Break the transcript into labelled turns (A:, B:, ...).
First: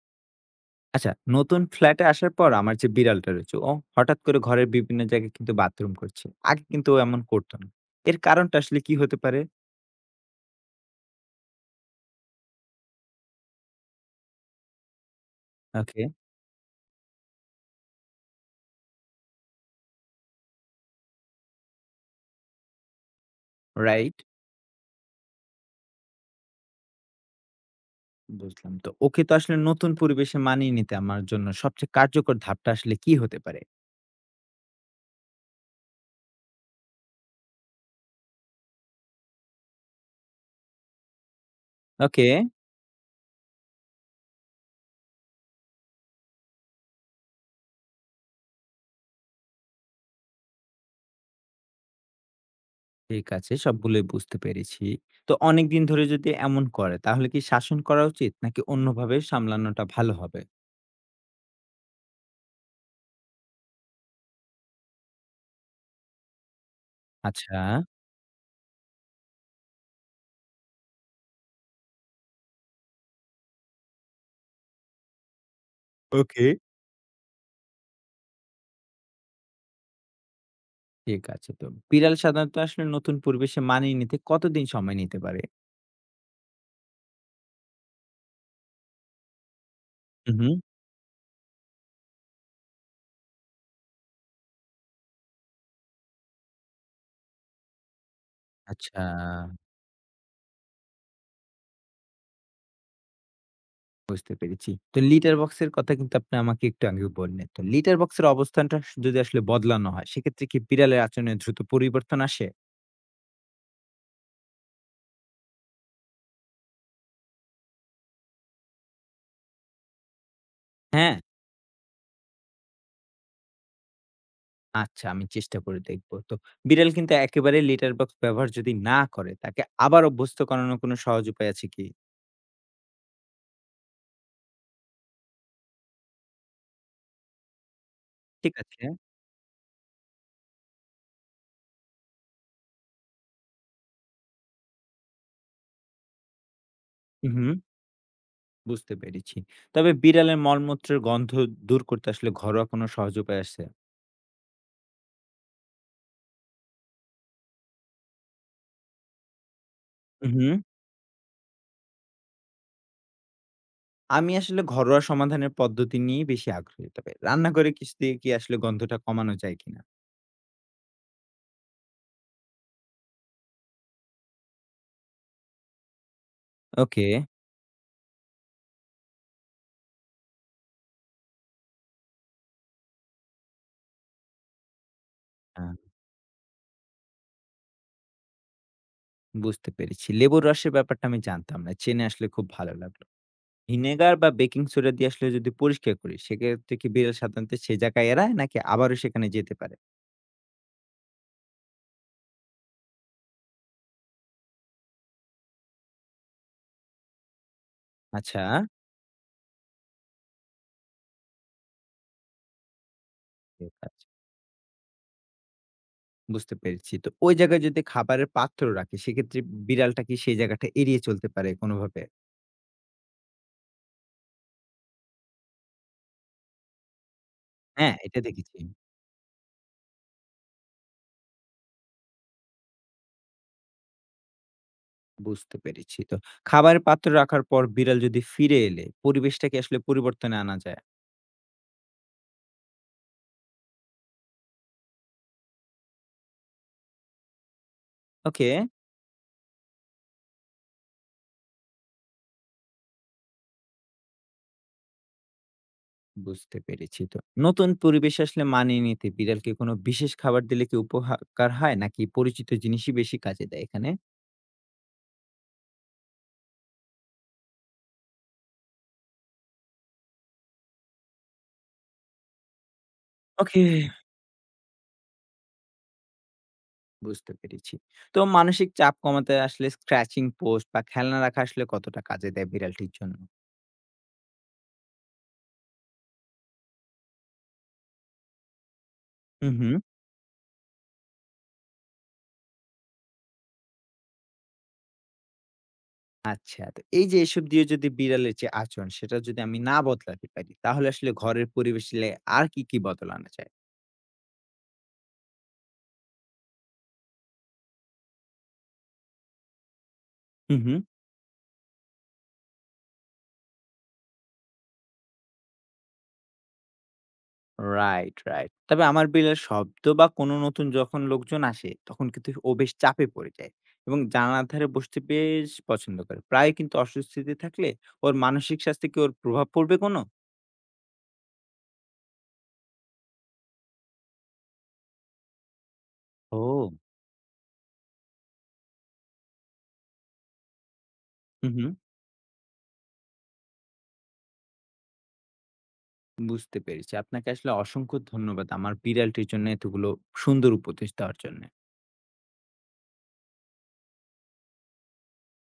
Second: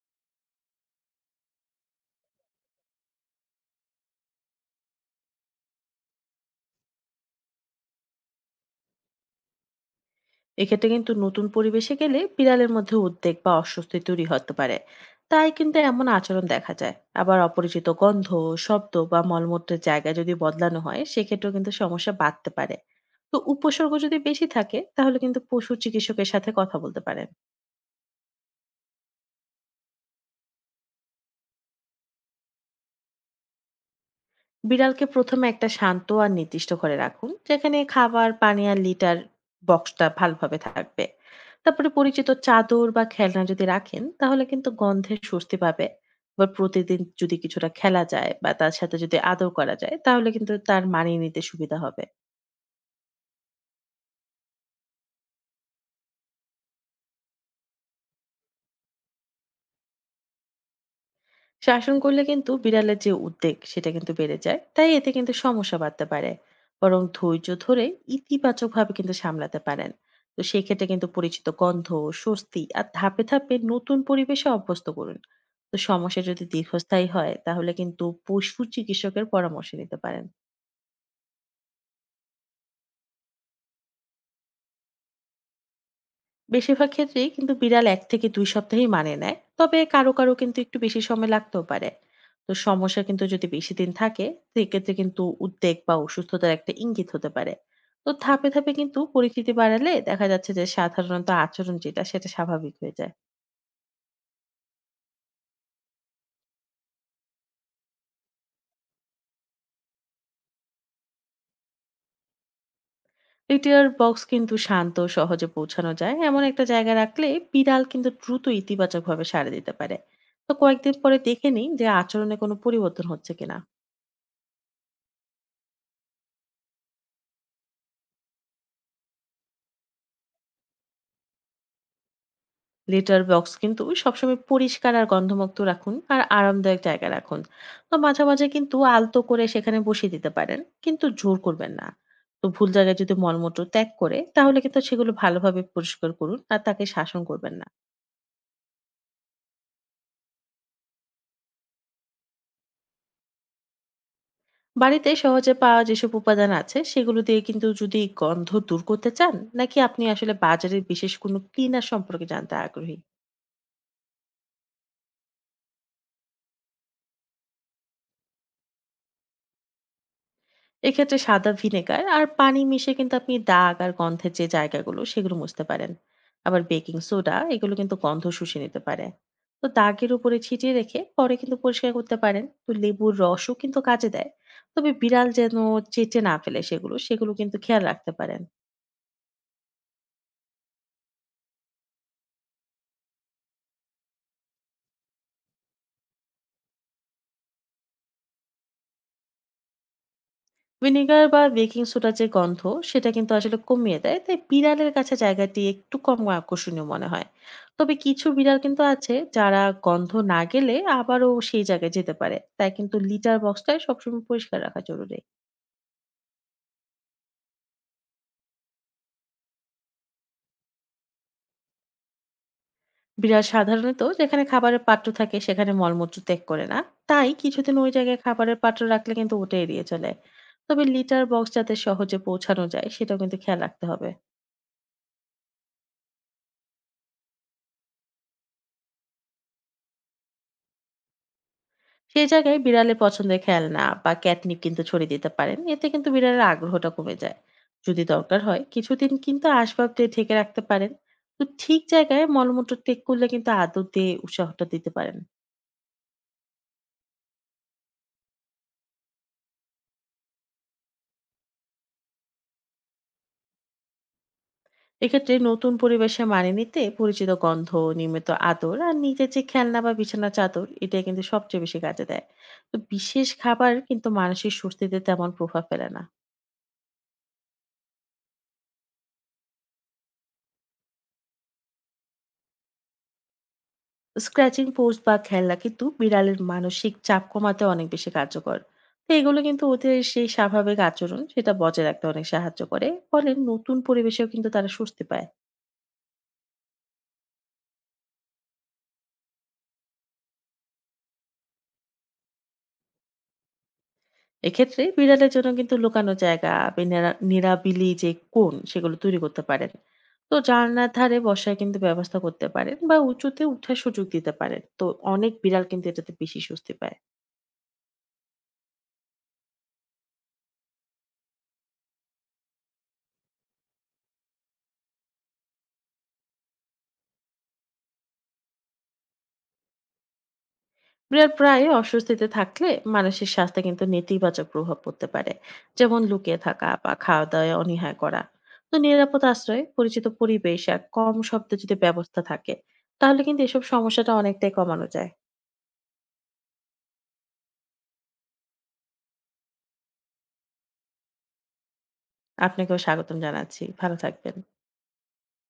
A: আচ্ছা, নতুন ফ্ল্যাটে আসার পর আমার যে বিড়ালটা রয়েছে, ও হঠাৎ করে ঘরের বিভিন্ন জায়গায় কিন্তু বাথরুম করছে। আগে কিন্তু ও এমন করতো না। এর কারণটা আসলে কি হতে পারে?
B: এক্ষেত্রে কিন্তু নতুন পরিবেশে গেলে বিড়ালের মধ্যে উদ্বেগ বা অস্বস্তি তৈরি হতে পারে। তাই কিন্তু
A: ওকে,
B: এমন আচরণ দেখা যায়। আবার অপরিচিত গন্ধ, শব্দ বা মলমূত্রের জায়গা যদি বদলানো হয় সেক্ষেত্রেও কিন্তু সমস্যা বাড়তে পারে। তো উপসর্গ যদি
A: রাইট
B: বেশি থাকে তাহলে কিন্তু পশু চিকিৎসকের সাথে কথা বলতে পারেন।
A: বুঝলাম। তো ওকে তো আসলে নতুন পরিবেশে মানিয়ে নিতে আমার জন্য সবচেয়ে কার্যকর ধাপটা আসলে কি হতে পারে?
B: বিড়ালকে প্রথমে একটা শান্ত আর নির্দিষ্ট ঘরে রাখুন যেখানে খাবার, পানি আর লিটার বক্সটা ভালোভাবে থাকবে। তারপরে
A: ওকে,
B: পরিচিত চাদর বা খেলনা যদি রাখেন তাহলে কিন্তু গন্ধে স্বস্তি পাবে। আবার প্রতিদিন যদি কিছুটা খেলা যায় বা তার সাথে যদি আদর করা যায় তাহলে কিন্তু তার মানিয়ে নিতে সুবিধা হবে।
A: ঠিক আছে, সবগুলোই বুঝতে পেরেছি। তো অনেকদিন ধরে যদি এমন করে তাহলে কি শাসন করা উচিত নাকি অন্যভাবে সামলানোটা ভালো হবে?
B: শাসন করলে কিন্তু বিড়ালের যে উদ্বেগ সেটা কিন্তু বেড়ে যায়, তাই এতে কিন্তু সমস্যা বাড়তে পারে। বরং ধৈর্য
A: আচ্ছা।
B: ধরে ইতিবাচক ভাবে কিন্তু সামলাতে পারেন। তো সেক্ষেত্রে কিন্তু পরিচিত গন্ধ, স্বস্তি আর ধাপে ধাপে নতুন পরিবেশে অভ্যস্ত করুন। তো সমস্যা যদি
A: ওকে।
B: দীর্ঘস্থায়ী হয় তাহলে কিন্তু পশু চিকিৎসকের পরামর্শ নিতে পারেন।
A: ঠিক আছে। তো বিড়াল সাধারণত আসলে নতুন পরিবেশে মানিয়ে নিতে কতদিন সময় নিতে পারে?
B: বেশিরভাগ ক্ষেত্রেই কিন্তু বিড়াল ১ থেকে ২ সপ্তাহেই মানিয়ে নেয়। তবে কারো,
A: হু,
B: কারো
A: হুম।
B: কিন্তু একটু বেশি সময় লাগতেও পারে। তো সমস্যা কিন্তু যদি বেশি দিন থাকে, সেক্ষেত্রে কিন্তু উদ্বেগ বা অসুস্থতার একটা ইঙ্গিত হতে পারে। তো ধাপে ধাপে কিন্তু
A: আচ্ছা,
B: পরিচিতি বাড়ালে দেখা যাচ্ছে যে সাধারণত আচরণ যেটা সেটা স্বাভাবিক হয়ে যায়।
A: বুঝতে পেরেছি। তো লিটার বক্সের কথা কিন্তু আপনি আমাকে একটু আগে বললেন। তো লিটার বক্সের অবস্থানটা যদি আসলে বদলানো হয়, সেক্ষেত্রে কি বিড়ালের আচরণে দ্রুত পরিবর্তন আসে?
B: লিটার বক্স কিন্তু শান্ত, সহজে পৌঁছানো যায় এমন একটা জায়গায় রাখলে বিড়াল কিন্তু দ্রুত ইতিবাচকভাবে সাড়া দিতে পারে। তো কয়েকদিন
A: হ্যাঁ।
B: পরে দেখে নিই যে আচরণে কোনো পরিবর্তন হচ্ছে কিনা।
A: আচ্ছা, আমি চেষ্টা করে দেখব। তো বিড়াল কিন্তু একেবারে লিটার বক্স ব্যবহার যদি না করে, তাকে আবার অভ্যস্ত করানোর কোনো সহজ উপায় আছে কি?
B: লেটার বক্স কিন্তু সবসময় পরিষ্কার আর গন্ধমুক্ত রাখুন আর আরামদায়ক জায়গায় রাখুন, বা মাঝে মাঝে
A: ঠিক
B: কিন্তু
A: আছে।
B: আলতো করে সেখানে বসিয়ে দিতে পারেন, কিন্তু জোর করবেন না। তো ভুল জায়গায় যদি মলমূত্র ত্যাগ করে তাহলে কিন্তু সেগুলো ভালোভাবে পরিষ্কার করুন আর তাকে শাসন
A: হু, হুম,
B: করবেন না।
A: বুঝতে পেরেছি। তবে বিড়ালের মলমূত্রের গন্ধ দূর করতে আসলে ঘরোয়া কোনো সহজ উপায় আছে?
B: বাড়িতে সহজে পাওয়া যেসব উপাদান আছে সেগুলো দিয়ে কিন্তু যদি গন্ধ দূর করতে চান, নাকি আপনি আসলে
A: উহু।
B: বাজারের বিশেষ কোনো ক্লিনার সম্পর্কে জানতে আগ্রহী?
A: আমি আসলে ঘরোয়া সমাধানের পদ্ধতি নিয়েই বেশি আগ্রহী। তবে রান্না করে কিছু দিয়ে কি আসলে গন্ধটা কমানো যায় কিনা?
B: এক্ষেত্রে সাদা ভিনেগার আর পানি মিশিয়ে কিন্তু আপনি দাগ আর গন্ধের যে জায়গাগুলো সেগুলো মুছতে পারেন। আবার বেকিং
A: ওকে।
B: সোডা এগুলো কিন্তু গন্ধ শুষে নিতে পারে। তো দাগের উপরে ছিটিয়ে রেখে পরে কিন্তু পরিষ্কার করতে পারেন। তো লেবুর রসও কিন্তু কাজে দেয়। তবে বিড়াল যেন
A: আ
B: চেটে না ফেলে সেগুলো সেগুলো কিন্তু খেয়াল রাখতে পারেন।
A: বুঝতে পেরেছি। লেবুর রসের ব্যাপারটা আমি জানতাম না। জেনে আসলে খুব ভালো লাগলো। ভিনেগার বা বেকিং সোডা দিয়ে আসলে যদি পরিষ্কার করি, সেক্ষেত্রে কি বিড়াল সাধারণত সে জায়গায় এড়ায় নাকি আবারও সেখানে যেতে পারে?
B: ভিনেগার বা বেকিং সোডার যে গন্ধ সেটা কিন্তু আসলে কমিয়ে দেয়, তাই বিড়ালের কাছে জায়গাটি একটু কম আকর্ষণীয় মনে হয়। তবে কিছু
A: আচ্ছা।
B: বিড়াল কিন্তু আছে যারা গন্ধ না গেলে আবারও সেই জায়গায় যেতে পারে, তাই কিন্তু লিটার
A: ঠিক
B: বক্সটাই
A: আছে,
B: সবসময় পরিষ্কার রাখা জরুরি।
A: বুঝতে পেরেছি। তো ওই জায়গায় যদি খাবারের পাত্র রাখি, সেক্ষেত্রে বিড়ালটা কি সেই জায়গাটা এড়িয়ে চলতে পারে কোনোভাবে?
B: বিড়াল সাধারণত যেখানে খাবারের পাত্র থাকে সেখানে মলমূত্র ত্যাগ করে না। তাই কিছুদিন ওই
A: হ্যাঁ,
B: জায়গায়
A: এটা
B: খাবারের
A: দেখেছি।
B: পাত্র রাখলে কিন্তু ওটা এড়িয়ে চলে। তবে লিটার বক্স যাতে সহজে পৌঁছানো যায় সেটাও কিন্তু খেয়াল রাখতে হবে।
A: বুঝতে পেরেছি। তো খাবারের পাত্র রাখার পর বিড়াল যদি ফিরে এলে পরিবেশটাকে আসলে পরিবর্তনে আনা যায়।
B: সেই জায়গায় বিড়ালের পছন্দের খেলনা বা ক্যাটনিপ কিন্তু ছড়িয়ে দিতে পারেন, এতে কিন্তু বিড়ালের আগ্রহটা কমে যায়। যদি দরকার
A: ওকে,
B: হয় কিছুদিন কিন্তু আসবাব দিয়ে ঢেকে রাখতে পারেন। তো ঠিক জায়গায় মলমূত্র ত্যাগ করলে কিন্তু আদর দিয়ে উৎসাহটা দিতে পারেন।
A: বুঝতে পেরেছি। তো নতুন পরিবেশে আসলে মানিয়ে নিতে বিড়ালকে কোনো বিশেষ খাবার দিলে কি উপহার হয় নাকি পরিচিত জিনিসই বেশি কাজে দেয় এখানে?
B: এক্ষেত্রে নতুন পরিবেশে মানিয়ে নিতে পরিচিত গন্ধ, নিয়মিত আদর আর নিজের যে খেলনা বা বিছানা চাদর, এটা কিন্তু সবচেয়ে বেশি কাজে দেয়। তো বিশেষ
A: ওকে,
B: খাবার কিন্তু মানসিক স্বস্তিতে তেমন প্রভাব ফেলে না।
A: বুঝতে পেরেছি। তো মানসিক চাপ কমাতে আসলে স্ক্র্যাচিং পোস্ট বা খেলনা রাখা আসলে কতটা কাজে দেয় বিড়ালটির জন্য?
B: স্ক্র্যাচিং পোস্ট বা খেলনা কিন্তু বিড়ালের মানসিক চাপ কমাতে অনেক বেশি কার্যকর। তো এগুলো
A: হুম,
B: কিন্তু
A: হুম।
B: ওদের সেই স্বাভাবিক আচরণ সেটা বজায় রাখতে অনেক সাহায্য করে, ফলে নতুন পরিবেশেও কিন্তু তারা স্বস্তি পায়।
A: আচ্ছা। তো এই যে এসব দিয়ে যদি বিড়ালের যে আচরণ সেটা যদি আমি না বদলাতে পারি তাহলে আসলে ঘরের পরিবেশে আর কি বদল আনা যায়?
B: এক্ষেত্রে বিড়ালের জন্য কিন্তু লুকানো জায়গা বা নিরাবিলি যে কোণ সেগুলো তৈরি করতে পারেন। তো
A: হুম, হুম।
B: জানলার ধারে বসার কিন্তু ব্যবস্থা করতে পারেন, বা উঁচুতে উঠার সুযোগ দিতে পারেন। তো অনেক বিড়াল কিন্তু এটাতে বেশি স্বস্তি পায়।
A: Right, right. তবে আমার বিড়ালের শব্দ বা কোনো নতুন যখন লোকজন আসে, তখন কিন্তু ও বেশ চাপে পড়ে যায় এবং জানালার ধারে বসতে বেশ পছন্দ করে। প্রায় কিন্তু অস্বস্তিতে থাকলে ওর মানসিক স্বাস্থ্যে কি ওর প্রভাব পড়বে কোনো?
B: বিড়াল প্রায়ই অস্বস্তিতে থাকলে মানসিক স্বাস্থ্যে কিন্তু নেতিবাচক প্রভাব পড়তে পারে, যেমন লুকিয়ে থাকা
A: ও!
B: বা খাওয়া দাওয়ায় অনীহা করা। তো নিরাপদ আশ্রয়, পরিচিত পরিবেশ আর কম
A: হুম,
B: শব্দে
A: হুম।
B: যদি ব্যবস্থা থাকে তাহলে কিন্তু এসব সমস্যাটা অনেকটাই কমানো যায়।
A: বুঝতে পেরেছি। আপনাকে আসলে অসংখ্য ধন্যবাদ আমার বিড়ালটির জন্য এতগুলো সুন্দর উপদেশ দেওয়ার জন্যে।
B: আপনাকেও স্বাগতম জানাচ্ছি। ভালো থাকবেন।